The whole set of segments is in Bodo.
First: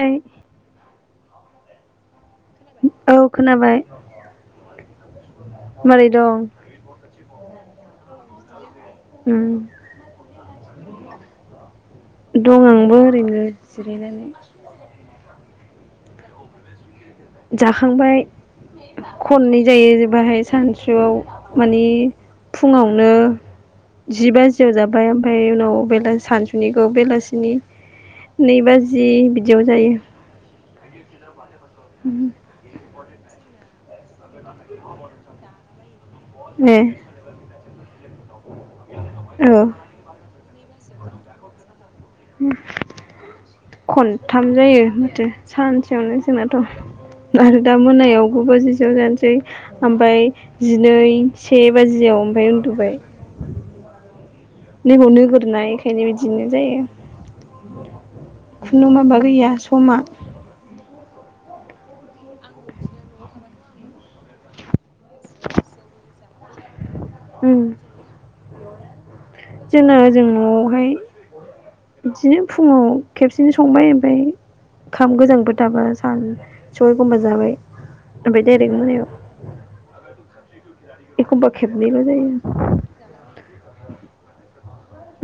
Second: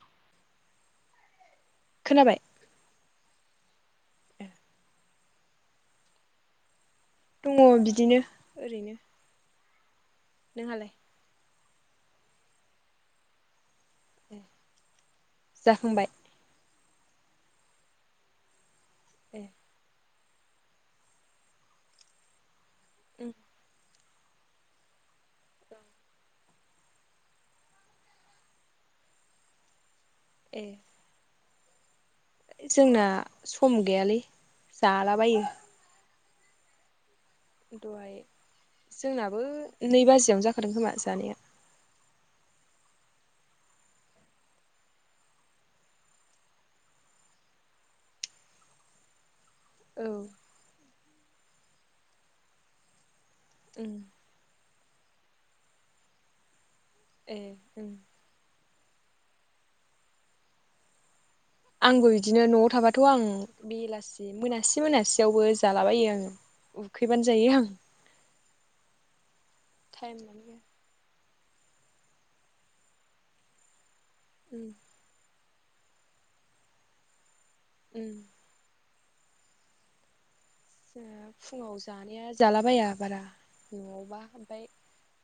नै खोनाबाय खोनाबाय मारै दं दङ बिदिनो ओरैनो उ नोंहालाय दं आंबो ओरैनो जिरायनानै जाखांबाय जाखांबाय खननै जायो जे बाहाय सानसुआव माने फुङावनो जि बाजियाव जाबाय ओमफ्राय उनाव बेला सानजुफुनिखौ बेलासिनि नै बाजि बिदियाव जायो ए जोंना सम गैयालै जालाबायो ए दहाय जोंनाबो औ नै बाजियावनो जाखादों खोमा जानाया खनथाम जायो माथो सानसेयावनो जोंनाथ आरो दा मोनायाव गु बाजिसेआव जानोसै औ ओमफ्राय जिनै से बाजियाव ओमफफ्राय उन्दुबाय उम नै बेयाव नोगोरना इखायनो बिदिनो जायो ए ओ खुनु माबा गैया समा आंबो बिदिनो नआव थाबाथ आं बेलासि मोनासे मोनासेयावबो जालाबायो आं उ उखैबानो जायो उम आं जोंना जों टाइमानो गैया न'आवहाय बिदिनो फुङाव खेबसेनो संबाय उम खाम गोजां बोथ दाबा सान सयखमबो जाबाय उम बे दायरेक होनायाव जोंहा एखमबा फुंङाव खेबनैल' जानाया जायो जालाबाया बारा न'आवबा ओमफ्राय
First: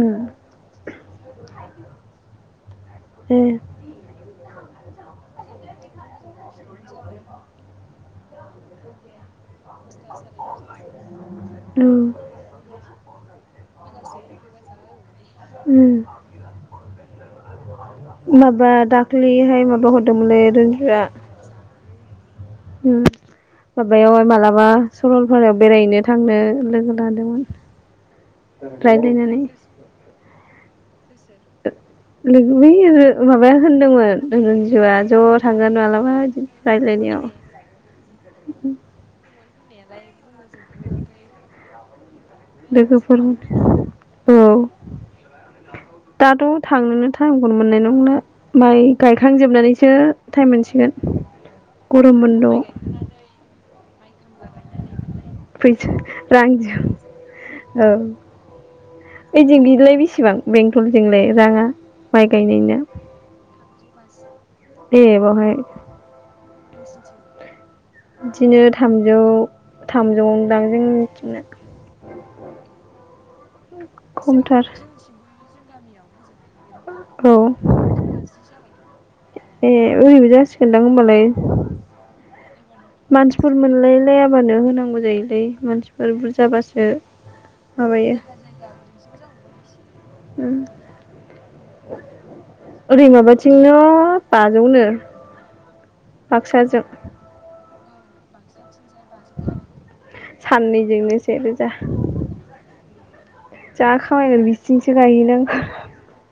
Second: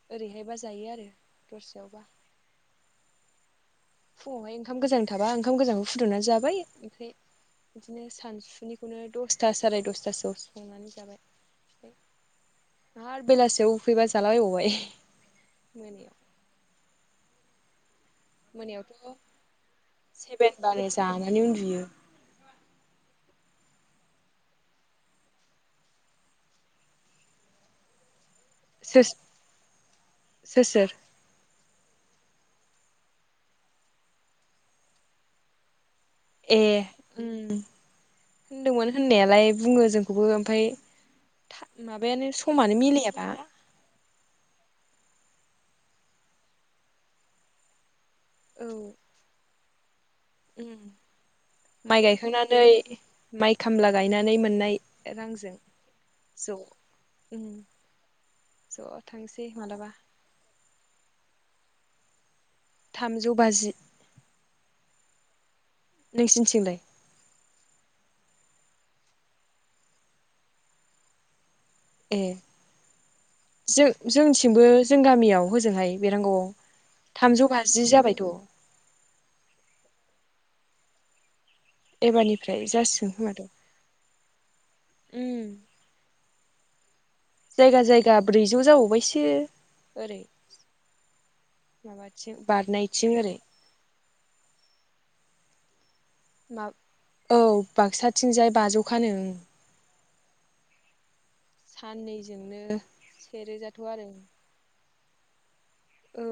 उम ओरैहायबा जायो आरो दस्रयावबा उम फुङावहाय ओंखाम गोजान थाबा ओंखाम गोजांखौ फुदुंनानै जाबाय ओमफ्राय बिदिनो सानसुनिखौनो दसे था सारैय दसथासोआव संनानै जाबाय उम ह बेलासेयाव उफैबा जालाबायबावबाय उम मोनायाव माबा मोनायावथ' दाखलैहाय माबा हरदोंमोनलै सेभेन बानो रन्जुआ जानानै उन्दुयो उम माबायावहाय मालाबा सरलपारायाव बेरायहैनो थांनो लोगो लादोंमोन सोर रायलि नालै सोर सोर लोगो बे माबाया होनदोंमोन रनजुआ ज' थांगोन मालाबा मादि ए रायज्लायनायाव उम होनदोंमोन होननायालाय बुङो जोंखौबो ओमफाय माब बेनो समानो लोगोफोर मिलायाबा औ दाथ थांनोनो टाइमखौनो मोननाय नंला औ माइ गायखांजोबनानैसो टाइम उम मोनसिगोन माइ गरम बन्द गायखांनानै माइ खामला गायनानै मोननाय रांजों फैसा ज' रांजों उम औ ज' थांसै ओइजों मालाबा बिलाय बेसेबां बेंटलजोंलाय। जा बाय थामजौ बाजि देबहाय। नोंसिनिथिंलाय बिदिनो थामजौ थामजौदां जों मिथिंनो। ए जों खमथार जोंथिंबो जों गामियाव होजोंहाय बे रोंग' हजों थामजौ औ बाजि जाबायथ'। ए ओरैबो जासिगोनदां होमबालाय एबारनिफ्राय जासिगोन खोमाथ' मानसिफोर मोनलाय लायाबानो होनांगौ जायोलै उम मानसिफोर बुरजाबासो बे जायगा जायगा ब्रैजौ जाबावबायसो। ओरै उ माबाथिं ओरै बारनायथिं माबाथिंनो बाजौनो। मा बाक्साजों औ बाक्साथिंजाय बाजौखानो साननैजोंनो से रोजा साननैजोंनो सेरोजाथ' आरो जाखामायगोन बिथिं सि दायो नों ओ।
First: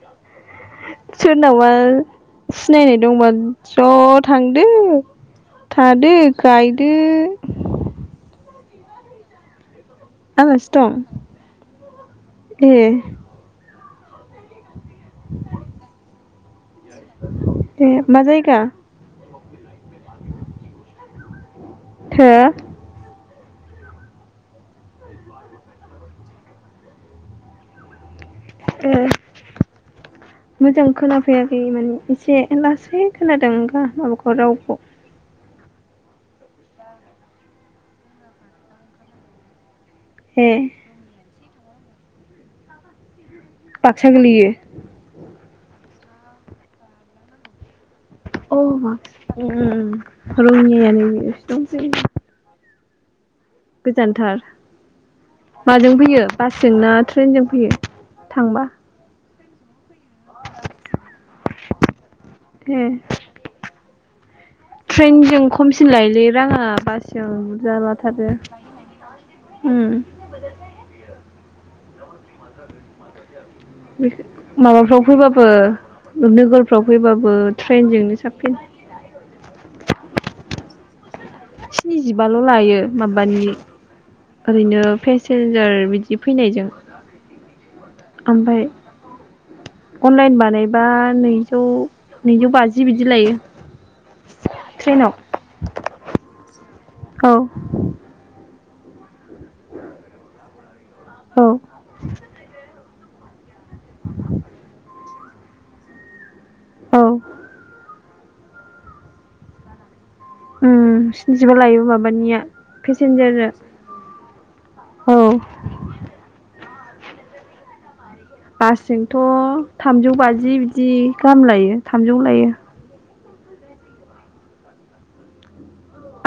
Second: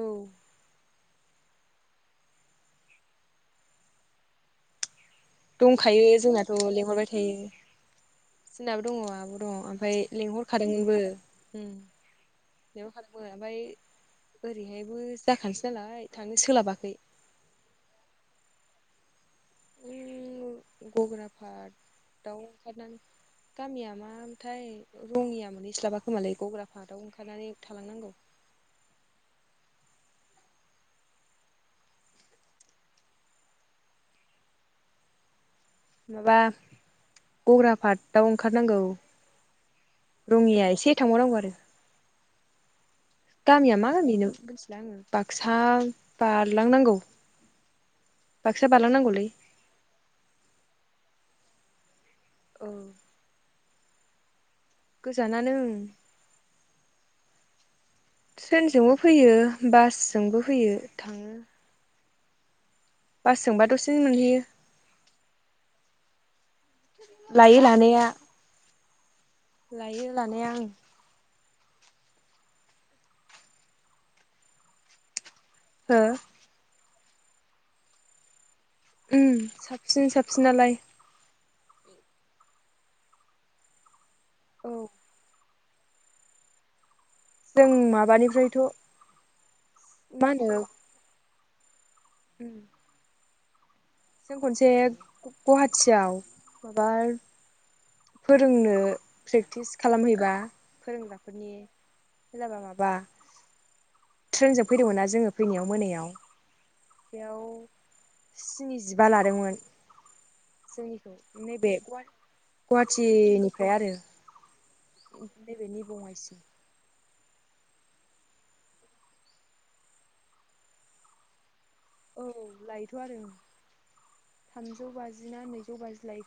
सोरनावबा सिनायनाय दंबा ज' थांदो। दंखायो थादो जोंनाथ' गायदो लेंहरबाय थायो जोंनाबो दङ आब' दङ आ। ओमफ्राय आलासि दं लेंहरखादोंमोनबो ए लेंहरखादोंबो ओमफ्राय ओरैहाय। बो जाखानोसै नालाय। आनो सोलाबाखै। ए मा जायगा गुबुन आफाद हो दाउ ओंखरनानै गामिया मा मोनथाय? रङिया मोनहैस्लाबा खोमालाय गग्रा पारतआव ओंखारनानै थालांनांगौ। उ मोजां खोनाफैाखै माने एसे लासै खोनादों माबाखौ रावखौ। माबा गग्रा पारटआव ओंखारनांगौ। ए रङिया एसे थांबावनांगौ आरो। गामिया मा बाक्सा गामिनो गोलैयो मिथिला आङो बाक्स। थां बारलांनांगौ। अ बाक्सा उम उम बारलांनांगौलै उम रंङियानिनो। दंसै। औ गोजानथार। गोजानानो ओं माजों फैयो बासजों ना ट्रेनजों? बे। ट्रेनजोंबो फैयो। बासजोंबो फैयो थाङो। [inaudible] बासजोंबा दसे। जों मोनहैयो। ट्रेनजों खमसिन लायोलै। राङा बासियाव लायो बुरजा लानाया लाथारो। लायो लानाया आं माबाफ्राव फैबा ओ हो गनोग फाव फैबाबो ट्रेनजोंनो साबसिन। उ साबसिन साबसिनलाय। स्निजिबाल' लायो माबानि। औ ओरैनो फेसेल सोर मिथि फैनायजों। जों माबानिफ्रायथ' ओमफाय मा अनलाइन होनो बानायबा नै। ज'। नैजौ बाजि बिदि लायो। जों खनसे ट्रेनाव गुवाहाटियाव। बाल्ब औ जोंनो प्रेक्टिस खालामहैबा। औ फोरोंग्राफोरनि होनलाबा माबा ट्रेनजों फैदोंमोन ना जोङो। फैनायाव मोनायाव। औ बेयाव। स्निजिबा लादोंमोन। उ जोंनिखौ स्निजिबा नैबे लायो माबानिया पेसेन्जारनो गुवाहाटिनिफ्राय आरो औ नैबेनि बङाइसिम बासजोंथ' थामजौ बाजि बिदि गाहाम लायो थामजौ औ लायो लायोथ आरो ओं थामजौ बाजि ना नै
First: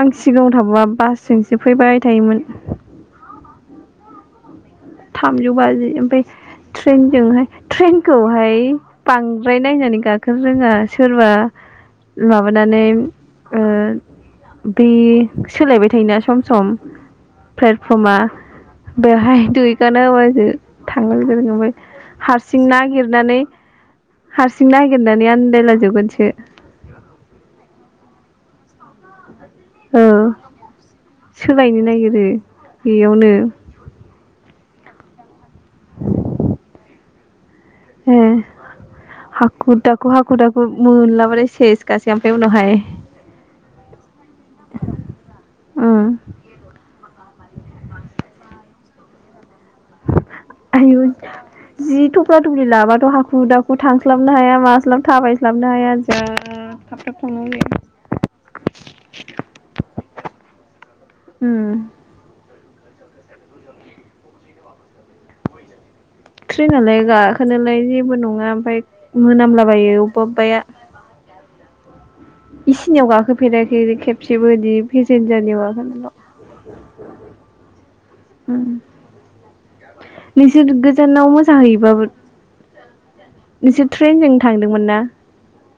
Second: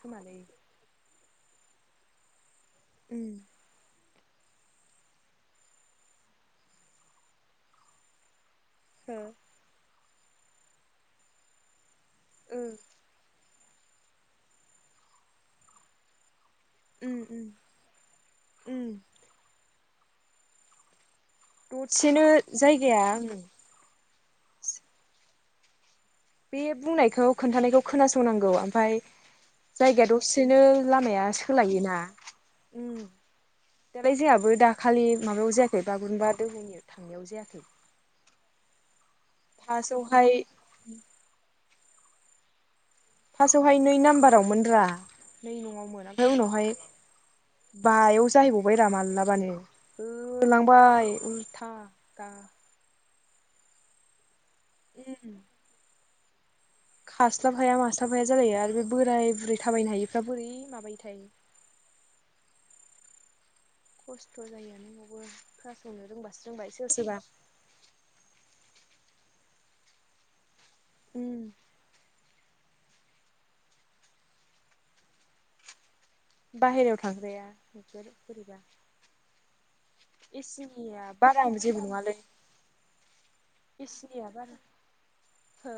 आं सिगाङाव थाबा बासजोंसो फैबाय थायोमोन उम थामजौ बाजि ओमफ्राय ट्रेनजोंहाय ट्रेनखौहाय हो बांद्राय न जानि [inaudible] गा रोङा सोरबा ओ माबानानै ओ बे सोलायबाय थायोना सम सम उम उम प्लेटफर्मआ उम बेवहाय दुइ ानाबाज [inaudible] [unintelligible] दसेनो हारसिं जायगाया नागिरनानै हारसिं नागिरनानै आन्दायलाजोबगोनसो बे बुंनायखौ खोन्थानायखौ खोनासंनांगौ आ फाय औ जायगाया दसेनो लामाया सोलायनो सोलायोना नागिरो बेयावनो दालाय जोंहाबो दाखालि खालि माबायाव जायाखै बागुरुम्बा दोहौनि थांनायाव जायाखै ए हाखु दाखु फार्स्टआवहाय हाखु दाखु मोनलाबाथाय सेस गासै ओमफफ्राय उनावहाय फार्स्टआवहाय नै नाम्बाराव मोन रा नै नङआवमोन उम ओमफ्राय उनावहाय बायाव जाहैबावबाय रा माल्ला माने आयु होलांबाय उल्था गा हुदाखौ थांस्लाबनो हाया मास्लाब थाबायस्लाबनो हाया ओ खास्लाब हाया मास्लाबफाया जालायो आरो बे बोराय बुरै थाबायनो हायिफ्रा बोरै माबायो थाय उम खस्थ' जायो [inaudible] रोंबाय सोरबा ट्रेनालाय सोरबा गाखोनालाय जेबो नङा ओमफाय मोनामला बायो अबेबा अबेबाया उम इसिनियाव गाखोफेराखै खेबसेबो बिदि पेसेन्जारनियाव गाखोनल बाहेरायाव थांग्राया बोरैबा उम नोंसोर एसिनिया गोजानाव बारा मोजां [inaudible] जेबो हैयोबाबो नङालै नोंसोर एसिनिया ट्रेनजों बारा थांदोंमोन ना हो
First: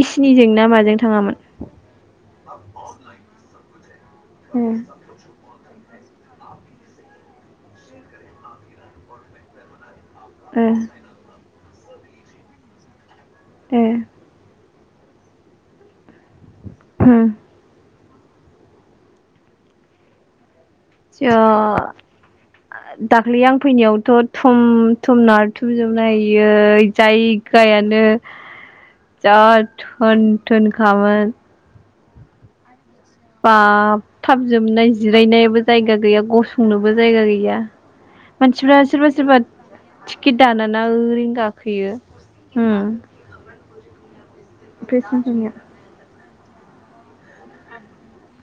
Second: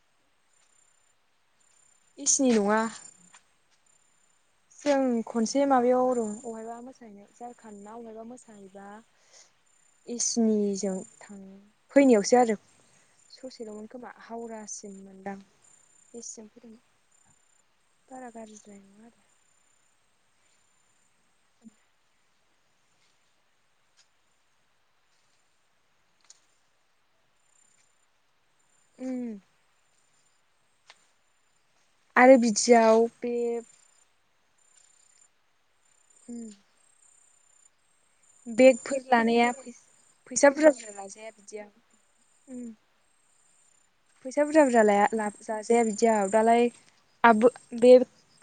इसिनिजों ना माजों थाङामोन इसिनि नङा ए जों खनसे माबा बेयाव रं बहायबा मोसाहैनाय [unintelligible] बहायबा मोसाहैबा इसनिजों ए थाङो फैनायावसो आरो ए ससेलमोन खोमा हावउरास जमन्दा [inaudible] बेसे उम बारा गारजिद्राय नङा आरो ओ दाख्लै आं फैनायावथ थुम थुम नारथुमजोबनाय आयै जायगायानो उम जा थोन थोनखामोन आरो बिदियाव बे बा थाब जोबनाय जिरायनायाबो जायगा गैया उम गसंनोबो जायगा गैया गैया मानसिफ्रा बेगफोर सोरबा सोरबा लानाया टिकेट फैसा बुरजा दाना ना बुरजा लाजाया ओरैनो बिदियाव गाखोयो फैसा बुरजा बुरजा लाया पेसेन्ट फोरनिया जाजाया बिदिआव दालाय आ बे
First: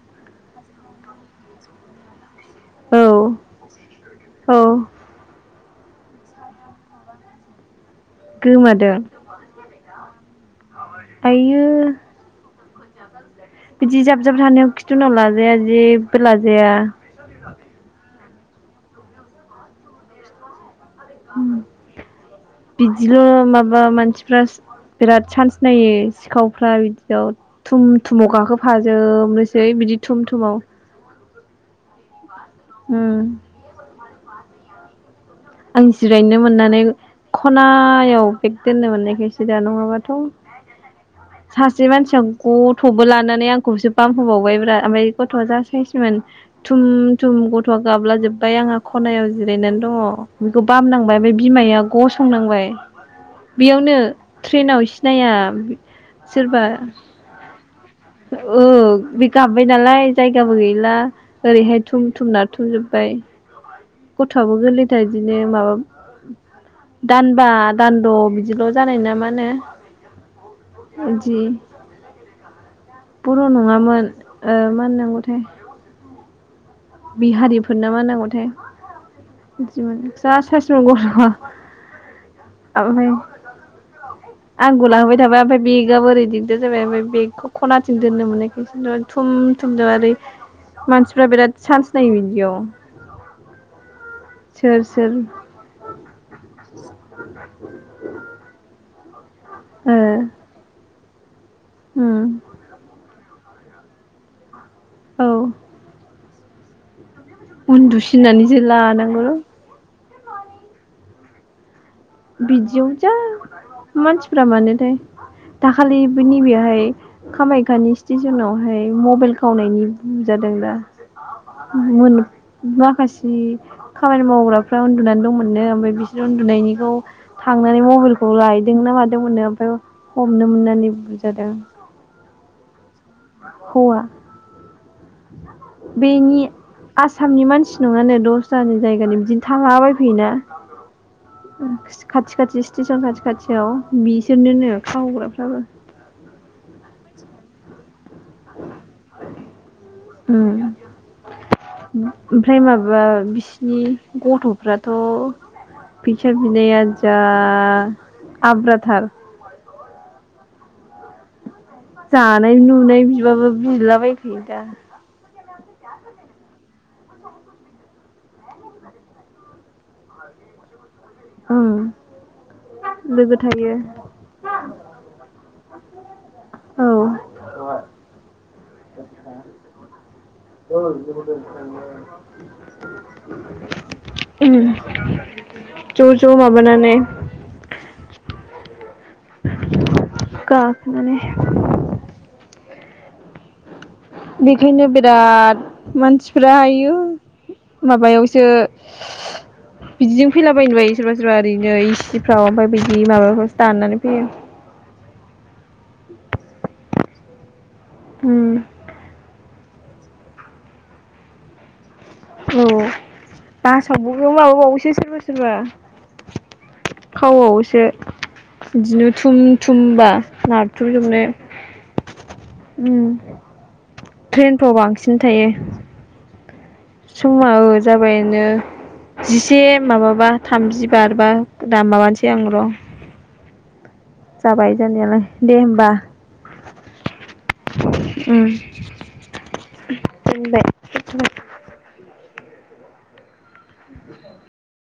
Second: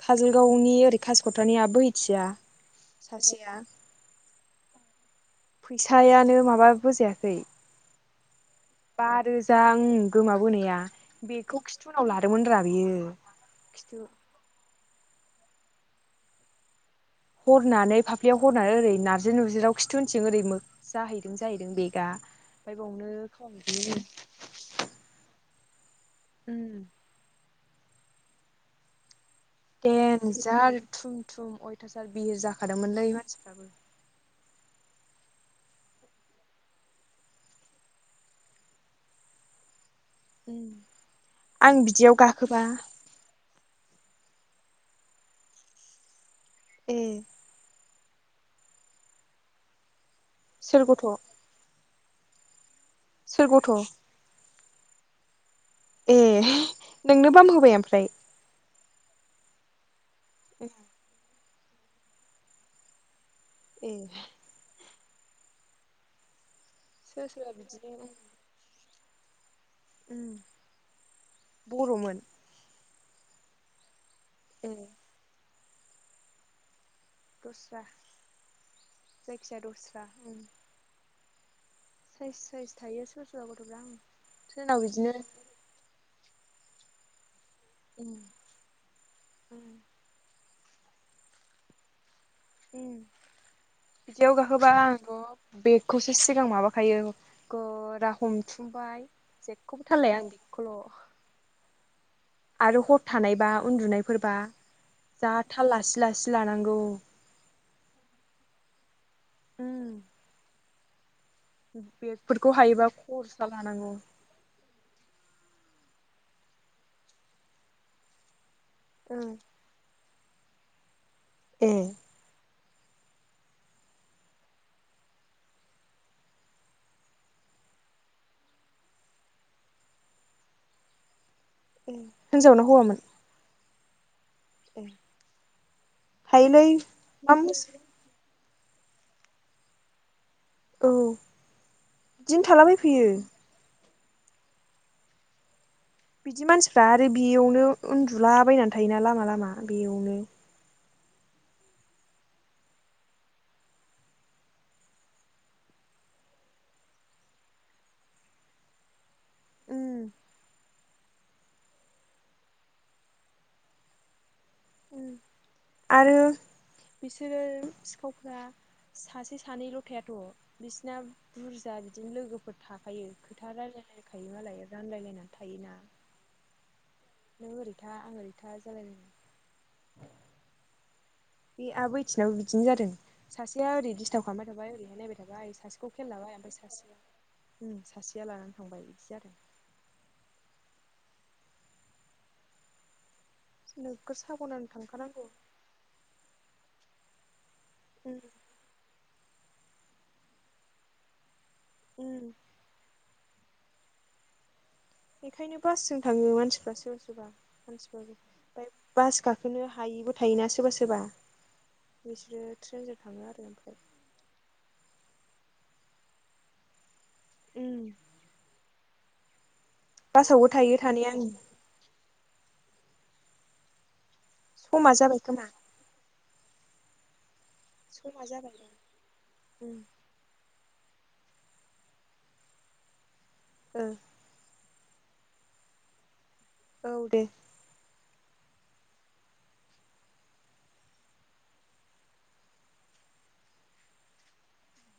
काजलगावनि ओरै कासकट्रानि आ बोहैथिया औ सासेया औ फैसायानो माबा बोजायाखै गोमादों बा रोजा ओं गोमाबोनाया बेखौ आइयो खिथुनाव लादोंमोन रा होयो। बिदि जाब जाब थानायाव खि जोंनाव लाजाया जेबो लाजाया। हरनानै फाफ बेयाव हरनानै ओरै नारजि नुरजिराव खिथु उनथिं ओरै मो उम बावनो बिदिल' माबा खावनानै मानसिफोरास बिराद सान्स नायो सिखावफ्रा बिदियाव थुम थुमाव गाखोफाजोब नोस सै बिदि थुम थुमाव देनजार थुम थुम अयथासार बि जा खादोमोनलै उम मानसिफ्राबो आं जिरायनो मोननानै खनायाव बेग दोननो मोननायखायसो दा नङाबा थ आं सासे बिदियाव मानसिया गाखोबा गथ'बो लानानै आंखौसोब बाम होबावबायब्रा ओमफाय गथ'आ जा सायेसमोन। थुम ए थुम गथ' गाब्लाजोब्बाय आंहा खनायाव जिरायनानै दङ। बेखौ सोर गथ' बामनांबाय ओमफाय बिमायाब गसंनांबाय सोर गथ'? बेयावनो ट्रेनाव सिनाया ए सोरबा नोंनो बाम होबाय ओमफ्राय औ बे गाबबाय नालाय जायगाबो गैला। ओरैहाय थुम थुम नारथुमजोबबाय। ए गथ'आबो गोलै दिनो माबाब सोर दानबा सोरबा दानद' बिदिल' जानाय नाब? मानो उम बर'मोन? बर' नङामोन। ओ ए मा होननांगौथाय? दस्रा बिहारिफोरना मा होनांगौथाय जायखिजाया बिदिमोन दस्रा जा सायेसमोन गथ'आ [inaudible] साइस साइस थायो सोर सोरबा गथ'फ्रा आं ट्रनाव बिदिनो बे जाबय बेखौ खनाथिं दोननो मोननायखौ थुम थुमजों ओरै मानसिफ्रा बिराद चान्सनाय बि याव। बिदियाव गाखोबा आंथ बेगखौसो सिगां माबाखायो गोरा हमथुमबाय जेखौबो ओ थारलाया आं बेखौल'। उम आरो हर थानायबा उन्दुनायफोरबा औ जाथा लासि लासि लानांगौ। उन्दुसिनानै जो लानांग हो बेगफोरखौ हायोबा बिदियाव जा खरसा लानांगौ मानसिफ्रा मानोथाय दाखालिबो नैबेयावहाय कामायाखयाानि स्टेसनाव ओमफ्राय मबाइल खावनायनि हम जादों दा। ए मोननो माखासे खामानि मावग्राफ्रा उन्दुनानै दंमोननो ओमफ्राय बिसोरो उन्दुनायनिखौ थांनानै मबाइलखौ लायदों ना मादोंमोननो ओमफ्राय हमनो मोननानै बु जादों। हिनजावनो हौवामोन? हौवा। [unintelligible] बेनि थायोलै मा आसामनि मोस मानसि नङानो दस दस्रानि जायगानि बिदिनो थांला बबायफैयोना। औ खाथि बिदिनो खाथि स्टेसन थालाबायफैयो खाथि खाथियाव। बिसोरनोनो खावग्राफ्राबो। बिदि मानसिफ्रा आरो बेयावनो उन्दु दुलाबायनानै थायोना लामा लामा बेयावनो। उम ओमफ्राय माबा बिसिनि गथ'फ्राथ' पिक्सार बिनाया जा आब्राथार। उओम जानाय लुनाय बिबाबो बिलाबाय फै दा आरो बिसोरो सिखावफ्रा सासे सानैल' थाथ' बिसना बुरजा ओं बिदिनो लोगोफोर थाखायो लोगो खोथा थायो रायलायलायखायो मालाय रानलायलायनानै थायोना। औ नों ओरैथा आं ओरै। खोथा जालायलायो औ [unintelligible] बे आबैथिंनाबो बिदिनो जादों सासेया ओरै दिस्टार्ब खालामबाय थाबाय ओरैहाय नायबाय थाबाय सासेखौ ज' खेललाबाय ज' ओमफाय माबानानै सासेया ओम सासेया लाना। थांबाय सो आरो। गाब मानेह। नोगोर साबधान बिदिनो थांखानांगौ बिराद मानसिफोरा होयो। ओमह। उम माबायावसो। बिदिजों फैलाबायनोबो हायो सोरबा सोरबा। दैनै उम सिफ्राव ओमफाय बिदि माबाब। [unintelligible] ताननानै फैयो। बेखायनो बासजों थाङो मानसिफ्रा सोरबा सोरबा। [inaudible] मानसिफोराबो ओमफाय बास गाखोनो हा। हायिबो थायोना सोरबा सोरबा। बिसोरो औ ट्रेनजों थाङो आरो ओमफाय। सोर सोरबा सोरबा खावआवसो उम बिदिनो थुम थुमबा बासावबो थायो थानाया नारथुमजुबनो। ओम। ट्रेनफ्राव समा बांसिन जाबाय खोमा थायो। सुमाव समा जाबाय जाबायनो जिसे उम माबाबा। थामजि बारबा दाम माबानोसै आं र'। ओ। बाय दानायालाय दे होमबा। औ दे। उम ओहम दे।